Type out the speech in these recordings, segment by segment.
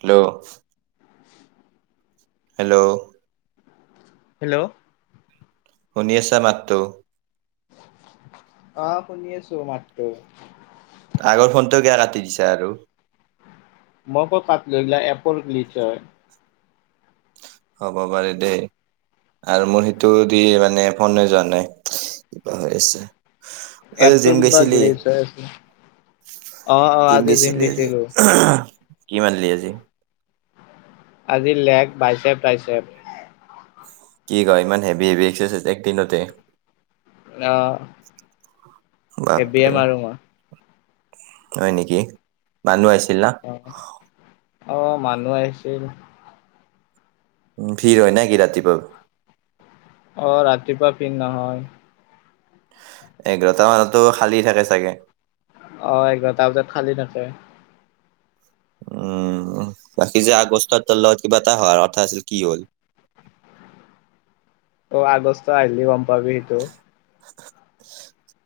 Hello. [unintelligible] Hello? Hello? শুনি আছা মাততো। আহ শুনি আছোঁ মাত্ৰ। আগৰ ফোনটো গে ৰাতি দিছে আৰু। মই কত তাত লৈলা এপৰ গ্লিজাৰ। হব বাৰে দে। আৰু মোৰ সেইটো দি মানে ফনে যোৱা নাই, কিবা হৈ আছে। অ জিম এপটল বা গৈছিলি গ্লেজাৰ আছে। অ অ জিম আজি গৈছিলি আজি, গৈছিলো কি মাৰিলি আজি? আজি লেগ, বাইছেপ, ট্ৰাইছেপ। কি কয় ইমান হেভি হেভি এক্সাৰচাইজ একদিনতে। অ'। হেভি এ বাপৰে মাৰো মই। হয় নেকি মানুহ আহিছ অ', অ', মানুহ আহিছিল। ভিৰ হয় নে কি ৰাতিপুৱা? অ', ৰাতিপুৱা ভিৰ নহয়। এঘাৰটা মানতো খালী থাকে চাগে। অ', এঘাৰটা বজাত খালী থাকে। উম, বাকী যে আগষ্টৰ লগত কিবা এটা হোৱাৰ কথা আছিল কি হ'ল? [inaudible] অ আগষ্ট আহিলে গম পাবি সেইটো।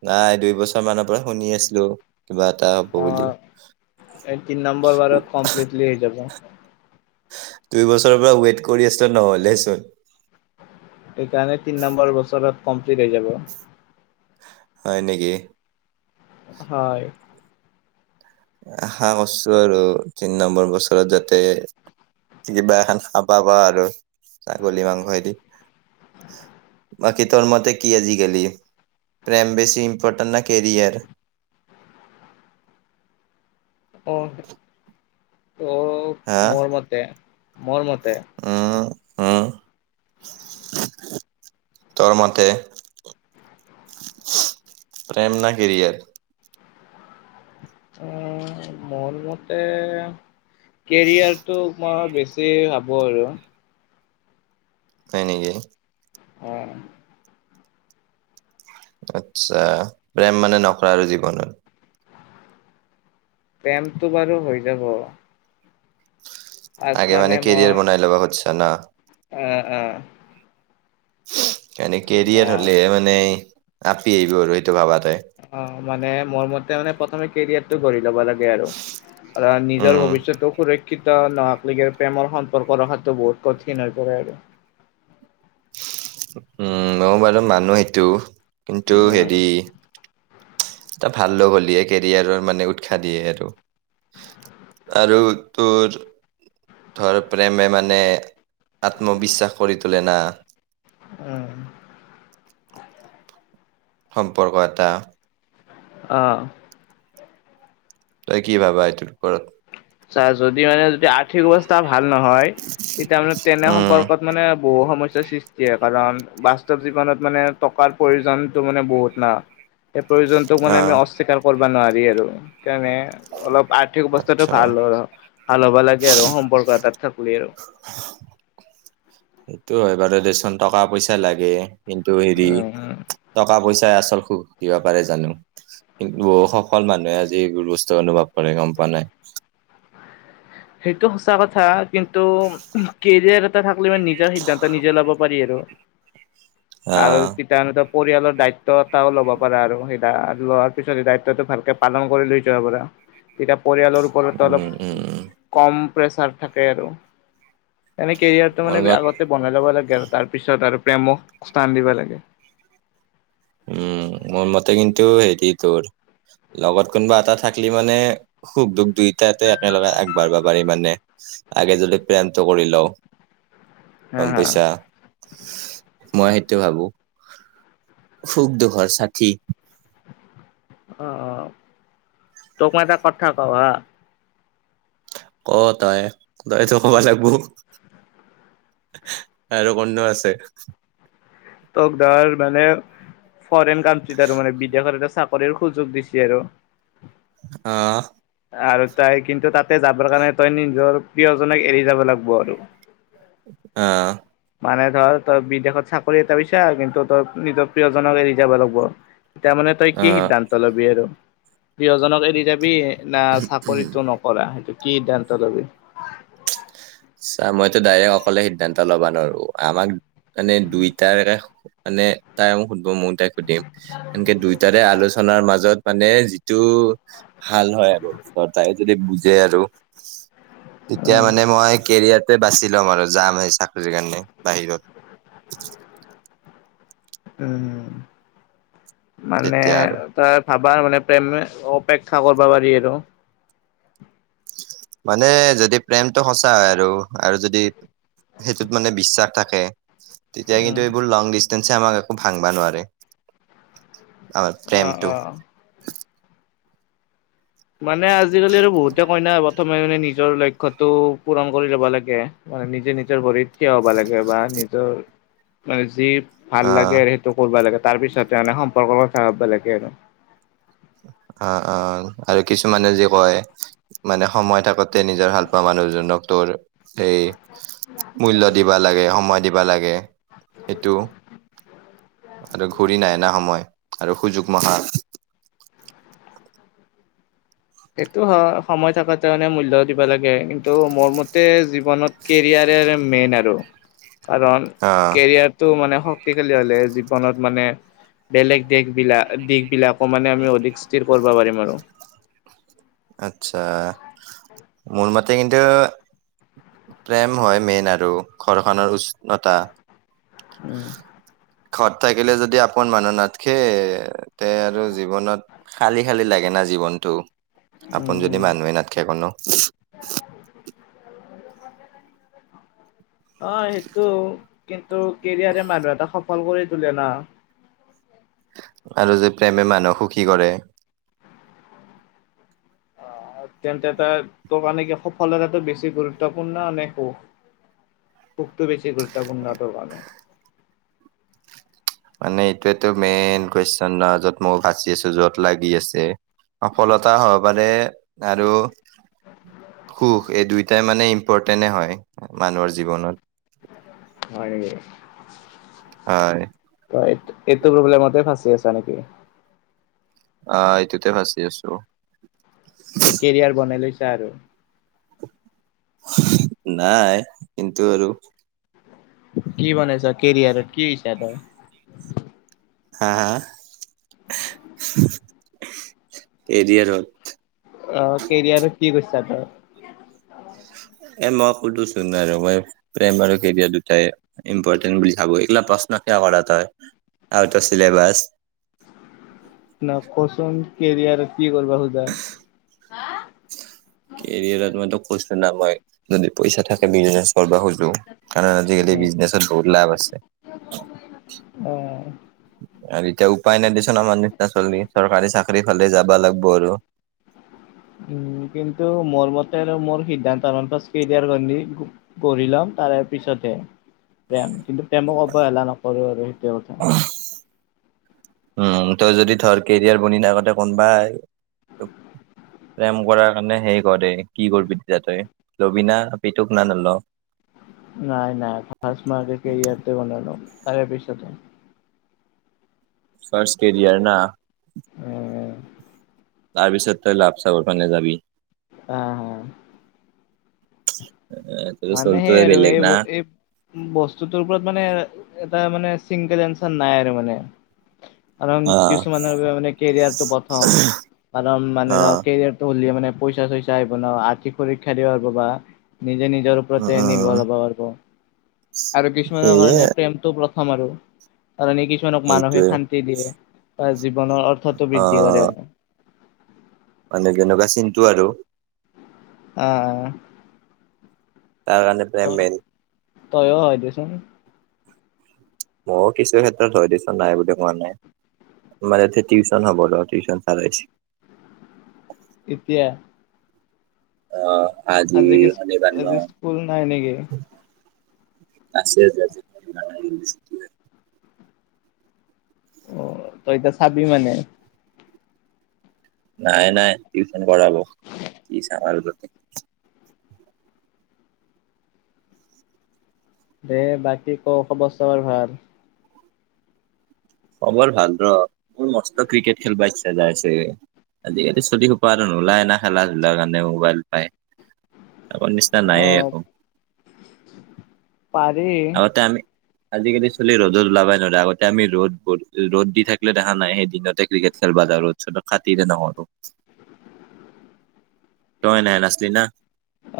নাই দুই বছৰ মানৰ পৰা শুনি আছিলো। কিবা এটা হব অ বুলি। তিন নম্বৰ বাৰত কমপ্লিটলি হৈ যাব দুই বছৰৰ পৰা ৱেট কৰি আছিলোঁ নহলেহেচোন। এইকাৰণে তিনি নম্বৰ বছৰত কমপ্লিট হৈ যাব। হয় নেকি? হয়। আশা কৰিছো আৰু তিন নম্বৰ বছৰত যাতে কিবা এখন খাব পাৰা আৰু ছাগলী মাংস এদিন বাকী তোৰ মতে কি আজিকালি প্ৰেম বেছি ইম্পৰটেন্ট ন কেৰিয়াৰ? অ', অ', হা মোৰ মতে মোৰ মতে উম উম, তোৰ মতে? প্ৰেম ন কেৰিয়াৰ? উম, মোৰ মতে কেৰিয়াৰটো মই বেছি ভাবো আৰু। হয় নেকি। অ'। আচ্ছা, প্ৰেম মানে নকৰা আৰু জীৱনৰত। প্ৰেমটো বাৰু হৈ যাব। আগে মানে কেৰিয়াৰ বনাই লবা হছ ন। অ অ। [unintelligible] এনে কেৰিয়াৰ হলেহে মানে আপি আহিব আৰু সেইটো ভাবাতে। মে প্ৰথম কেৰিয়াৰটো কৰি ল'ব লাগে আৰু নিজৰ উম ভৱিষ্যতো সুৰক্ষ। শিক্ষিত নহাক লগে প্ৰেমৰ সম্পৰ্ক ৰখাটো বহুত কঠিন হৈ পৰে আৰু। উম ম বাৰু মানুহ সেইটো কিন্তু হেৰি উম এটা ভাল লগ হ'লহে কেৰিয়াৰৰ মানে উৎসাহ দিয়ে আৰু। আৰু তোৰ ধৰ প্ৰেমে মানে আত্মবিশ্বাস কৰি তোলে না। উম [unintelligible] সম্পৰ্ক এটা। অ'। তই কি ভাবা হেইটোৰ ওপৰত? চা যদি মানে। টিয়া আৰ্থিক অৱস্থা ভাল নহয়, তেতিয়া মানে তেনে উম সম্পৰ্কত মানে বহু সমস্যাৰ সৃষ্টি। য়ে কাৰণ বাস্তৱ জীৱনত মানে টকাৰ প্ৰয়োজনতো মানে বহুত না। সেই প্ৰয়োজনতোক মানে আমি আহ অস্বীকাৰ কৰিব নোৱাৰি আৰু সেইকাৰণে অলপ আৰ্থিক অৱস্থাটো। আচ্ছা ভাল হ ভাল হ'বা লাগে আৰু সম্পৰ্ক এটাত থাকলে আৰু। সেইটো হয় বাৰু দেচোন, টকা পইচা লাগে, কিন্তু হেৰি উম টকা পইচ চায় আচল সুখ দিব পাৰে জানো। কিন্ত বহু সফল মানুহে আজি এইবোৰ বস্তু অনুভৱ কৰে গম পোৱা নে। সেইটো সঁচা কথা কিন্তু কেৰিয়াৰ এটা থাকলে মানে নিজৰ সিদ্ধান্ত নিজে ল'ব পাৰি আৰু। আৰু আহ পৰিয়ালৰ দায়িত্ব এটাও ল'ব পাৰো আৰু সেই। লোৱাৰ পিছত দায়িত্বটো ভালকে পালন কৰি লৈ যোৱা পৰা, তেতিয়া। পৰিয়ালৰ ওপৰত অলপ উম উম উম। কম প্ৰেছাৰ থাকে আৰু। এনে কেৰিয়াৰটো মোৰ মানে লগত আগতে বনাই ল'ব লাগে আৰু তাৰপিছত আৰু। প্ৰেমক স্থান দিব লাগে। উম, মোৰ মতে কিন্তু হেৰি তোৰ। লগত কোনোবা এটা থাকিলি মানে সুখ দুখ দুইটাতে একেলগে আগবাঢ়িব পাৰি মানে। আগে যদি প্লেন কৰি লও। হা গম হা পাইছা, মই সেইটোৱে ভাবো। সুখ দুখৰ সাথী। অ' তোক মই এটা কথা কওঁ হা। ক তই, তইটো ক'ব লাগবো। আৰু কোননো আছে। তোক ধৰ মানে। ফৰেইন কাণ্ট্ৰিত আৰু মানে বিদেশত এটা চাকৰিৰ সুযোগ দিছে আৰু অহঁ আৰু তাই কিন্তু তাতে যাবৰ কাৰণে তই নিজৰ প্ৰিয়জনক এৰি যাব লাগিব আৰু। অ'হ মানে ধৰ তই বিদেশত চাকৰি এটা পাইচা, কিন্তু তই নিজৰ প্ৰিয়জনক এৰি যাব লাগব। তেতিয়া মানে তই কি আহ সিদ্ধান্ত ল'বি আৰু, প্ৰিয়জনক এৰি যাবি। না চাকৰিটো নকৰা, সেইটো কি সিদ্ধান্ত লবি। চা, মইতো ডাইৰেক্ অকলে সিদ্ধান্ত ল'বা নোৱাৰো, আমাক মানে দুইটাৰ কা নে তাই মোক সুধিব ময়ো তাইক সুধিম, এনেকে দুইটাৰে আলোচ চনাৰ মাজত মানে যিটো ভাল হয় আৰু তাই যদি বুজে আৰু তেতিয়া উম, মানে মই এইটোৱে বাচি ল'ম আৰু যামে এই চাকৰিৰ কাৰণে বাহিৰত। উম, মানে তেতিয়া আৰু তাৰ ভাবা মানে প্ৰেমে অপেক্ষা কৰিব পাৰি আৰু। মানে যদি প্ৰেমটো সঁচা হয় আৰু- আৰু যদি সেইটোত মানে বিশ্বাস থাকে তেতিয়া উম, কিন্তু এইবোৰ লং ডিচষ্টেন্ঞ্চে আমাক একো ভাংবা নোৱাৰে। আমাৰ অ', প্ৰেমটো। অ'। মানে আজিকালি আৰু বহুতে কয় না প্ৰথমে মানে নিজৰ লক্ষ্যটো পূৰণ কৰি ল'ব লাগে, মানে নিজে নিজৰ ভৰিত থিয় হ'বা লাগে বা নিজৰ মানে যি ভাল অ লাগে সেইটো কৰবা লাগে। তাৰপিছতহে মানে সম্পৰ্কৰ কথা ভাৱ ব লাগে আৰু। অঁ' অঁ'আৰু কিছুমানে যি কয়, মানে সময় থাকোতে নিজৰ ভাল পোৱা মান নুহ জনক ত'ৰ সেই মূল্য দিবা লাগে, সময় দিবা লাগে, সেইটো আৰু ঘূৰি নাহে না সময়, আৰু সুযোগ মখা সেইটো হয়, সময় থাকোতে মানে মূল্য দিব লাগে, কিন্তু মোৰ মতে জীৱনত কেৰিয়াৰ মেইন আৰু কাৰণ আহ কেৰিয়াৰটো মানে শক্তিশালী হ'লে জীৱনত মানে বেলেগ দিশ বিলাক, দিশ বিলাকো মানে আমি অধিক স্থিৰ কৰিব পাৰিম! আৰু আচ্ছা মোৰমতে কিন্ত প্ৰেম হয় মেইন আৰু ঘৰখনৰ উষ্ণতা উম ঘৰত থাকিলে যদি আপন মানুহ নাথখে তে আৰু জীৱনত খালি খালি লাগে নথ জীৱনটো আপোন উম যদি উম মানুহে নাথকে কোনো অঁ সেইটো কিন্তু কেৰিয়াৰে মানুহ এটা শব্দ ফল কৰি তোলে ন। আৰু যে প্ৰেমে মানুহ সুখী কৰে। [inaudible] তেন্তে তাৰ তোৰ কাৰণে কি সফলতাটো বেছি গুৰুত্বপূৰ্ণ মান একো। সুখ তো বেছি গুৰুত্বপূৰ্ণ ভাল হয়। মানে এইটোয়টো মেইন কুৱেশন। ন য'ত মই ভচি আছো যত লাগি আছে। সফলতা হব পাৰে আৰু। সুখ এই দুয়টাই মানে ইম্পৰ্টেন্টে হয় মানুহৰ জীৱনত। হয় দে হয়। এইটো প্ৰব্লেমতে ফাঁচি আছা নেকি। অঁ এইটোতে ফচি আছো। তই কেৰিয়াৰ বনাই লৈছা। আৰু! নাই কিন্তু আৰু! কি বনাইছে কেৰিয়াৰত কি হৈছে তই হাঁ হাঁ এৰিয়াৰত অঁ কেৰিয়াৰ কি বিছাৰ ত এ মই কতোচোন আৰু মই প্ৰেম আৰু কেৰিয়াৰ দুটাই ইম্পৰ্টেণ্ট বুলি ভাবো এইা প। প্ৰশ্ন কিয় কৰাটো হয় আৰু এটা চিলেবাচ ন কচোন কেৰিয়াৰ কি কৰিবা খোজা? কেৰিয়াৰত মইতো কৈছো না মই যদি পইচা থাকে বিজনেচ কৰিব খুজো কাৰণ আজিকালি বিজনেছত বহুত লাভ আছে অ আৰু এতিয়া উপায় নাইদেচোন আমাৰ নিচিনা চৰকাৰী চাকৰি পালে যাব লাগব আৰু [inaudible] উ কিন্তু মোৰ মতে আৰু মোৰ সিদ্ধান্ত প কেৰিয়াৰ গঢ়ি লম পিছতহে প্ৰেম কিন্তু প্ৰেমক অৱহেলা নকৰো আৰু সেইটো কথা উম তই যদি ধৰ কেৰিয়াৰ বনি থাকোতে কোনোবাই প্ৰেম কৰাৰ কাৰণে শেই গতি কি কৰিবি তেতি তই লবিনা পিটুক না নল, নাই নাই ফাৰ্ষ্ট মই আগতে কেৰিয়াৰ তো বনাই লও তাৰ পিছাতে, ফাৰ্ষ্ট কেৰিয়াৰ না? অ তাৰ পিছত মানে তই লাপছ [unintelligible] আহ হ এ তোৰ মানে সেই চলটোৱে আৰু বেলেগ এই না। এই বস্তুটোৰ ওপৰত মানে এটা মানে সিংকদচ নাই মানে কাৰণ অ কিছুমানৰ বাবে মানে কেৰিয়াৰটো প্ৰথম কাৰণ মানে অ ধৰ কেৰিয়াৰটো হ'লে মানে পইচা চইচা আহিব ন আৰ্থিক সুৰক্ষা দ বা নিজ নিজৰ উম ওপৰতে উম নিৰ্ভৰ হব পাৰিব আৰু কিছুমানৰ সেয়ে কাৰণে প্ৰেমটো‌ প্ৰথম। আমাৰো কাৰণে কিছুমানক সেইটোৱে মানসিক শান্তি দিয়ে বা জীৱনৰ অৰ্থতটো অ বৃদ্ধি কৰে আৰু মানে কেনেকুৱা চিনটো আৰু অ অ। তাৰ কাৰণে প্ৰেম মেন। তই হয় দেচোন। মইয়ো কিছু ক্ষেত্ৰত ধ দিছো, নাই বুলি কোৱা নাই। আমাৰ এতিয়া টিউচন হ'ব ৰ, টিউচন চাৰ আহিছে। এতিয়া? অহ আজি শনিবাৰ ন আজি স্কুল নাই নেকি আছে আজি অ তই এতিয়া চাবি মানে? নাই নাই টিউচন কৰাব। কি চাম আৰু দে বাকী ক খবৰ চবৰ ভাল? খবৰ ভাল। ৰ মোৰ মস্ত ক্ৰিকেট খেলব ইচ্ছা যাইছে। আজিকালি চুলি খোপা আৰু নোলায় না, খেলা ধূলাৰ কাৰণে মোবাইল পায়। আগৰ নিচিনা অ নাইয়ে একো। পাৰি। আগতে আমি, আজিকালি ছোৱালী ৰ'দত ওলাবই নোৱাৰে, আগতে আমি ৰ'দ ৰ'দ দি থাকিলে দেখা নাই। সেই দিনতে ক্ৰিকেট খেল ব যা ৰ'দ চদ খাতিৰে নকৰো। তই নাই নচলি না?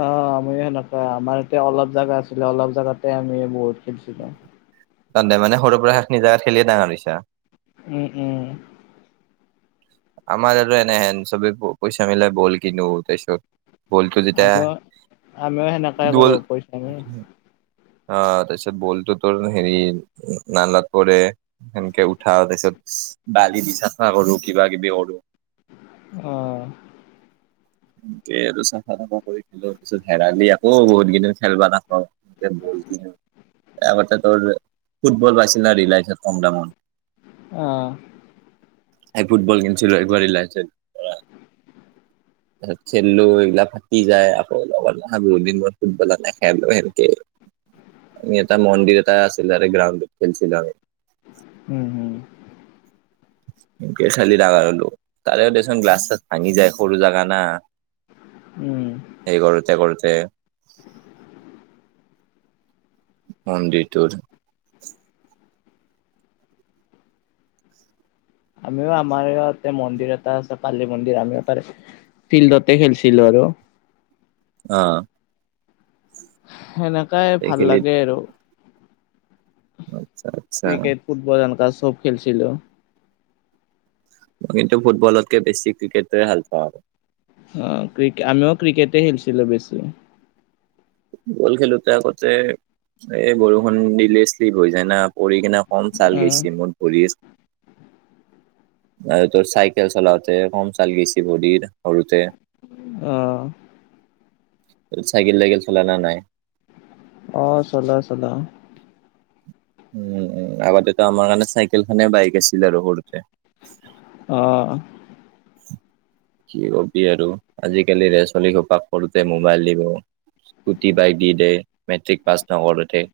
অ আমি সেনেকুৱা। আমাৰ এতিয়া অলপ জাগা আছিলে অলপ জাগাতে আমি বহুত খেলিছিলো। তে মানে সৰুৰ পৰা সেইখি জেগাত খেলিয়ে ডাঙৰ হৈছা। উম উম। আমাৰ আৰু এনে চবেই পইচা মিলাই বল কিনো তাৰপিছত বলটো যেতিয়া, আমিও আমিও সেনেকাই কৰো দল পইচা নি। অ তাৰপিছত বলটো তোৰ হেৰি নালাত পৰে, সেনকে উঠা তাৰপিছত বালি দি চাফা কৰো কিবা কিবি কৰো অহ। উম। চফা তাফা কৰি খেলো, পিছত হেৰালি আকৌ বহুত কেইিনি [unintelligible] খেলবা নাাপাওঁ এ বল কিনো এবাৰ ত তোৰ ফুটবল বিলাইছিলে‌ না ৰিলায়ন্স কম দামত। অ। এই ফুটবল কিনছিলো একবাৰেই ৰিলায়েন্সত, তাৰপছত খেলিলো এইবিলাক ফাটি যায়। আকৌ লগত লহা বহু দিন মোৰ ফুটবলত নেখেলো সেনেকেই। মি এটা মন্দিৰ এটা আছিল গ্ৰাউণ্ডত খেলছিলো আমি। উম উম। এনকে খেলি ডাঙাৰ হলো তাৰে দেচোন গ্লাছ ত্লাছ ভাঙি যায় সৰু জাগা না উম। এই কৰোতে কৰোতে, মন্দিৰটোত আমিও আমাৰ ইয়াতে মন্দিৰ এটা আছে পালি মন্দিৰ আমি তাৰে ফিল্ডতে খেলছিলো আৰু। [unintelligible] অ। সেনেকাই এই ভাল লাগে আৰু। হয়। ক্ৰিকেট ফুটবল এনেকা চব খেলছিলো। মই কিন্তু ফুটবলতকে বেছি ক্ৰিকেটো হে ভাল পাওঁ আৰু। অ ক্ৰিকেট আমিও ক্ৰিকেটে খেলিছিলো বেছি। ফুটবল খেলোতে আগতে এ বৰষুণ দিলে শ্লিপ হৈ যায় না, পৰি কিনে কম চাল অ গৈছে। মোৰ ভৰিয়ে- আৰু তোৰ চাইকেল চলাওঁতে কম চাল গৈছি ভৰিৰ সৰুতে। অ। চাইকেল তাইকেল চলা নে নাই? অ চলাও চলাও। উম উম আগতেতো আমাৰ কাৰণে চাইকেল খানে বাইক আছিল আৰু সৰুতে অহ কি কবি আৰু আজি কালি ল 'ৰা ছোৱালীক [unintelligible] কৰোঁতে মোবাইল দিব স্কুটি বাইক দি দে মেট্ৰিক পাছ নকৰোতে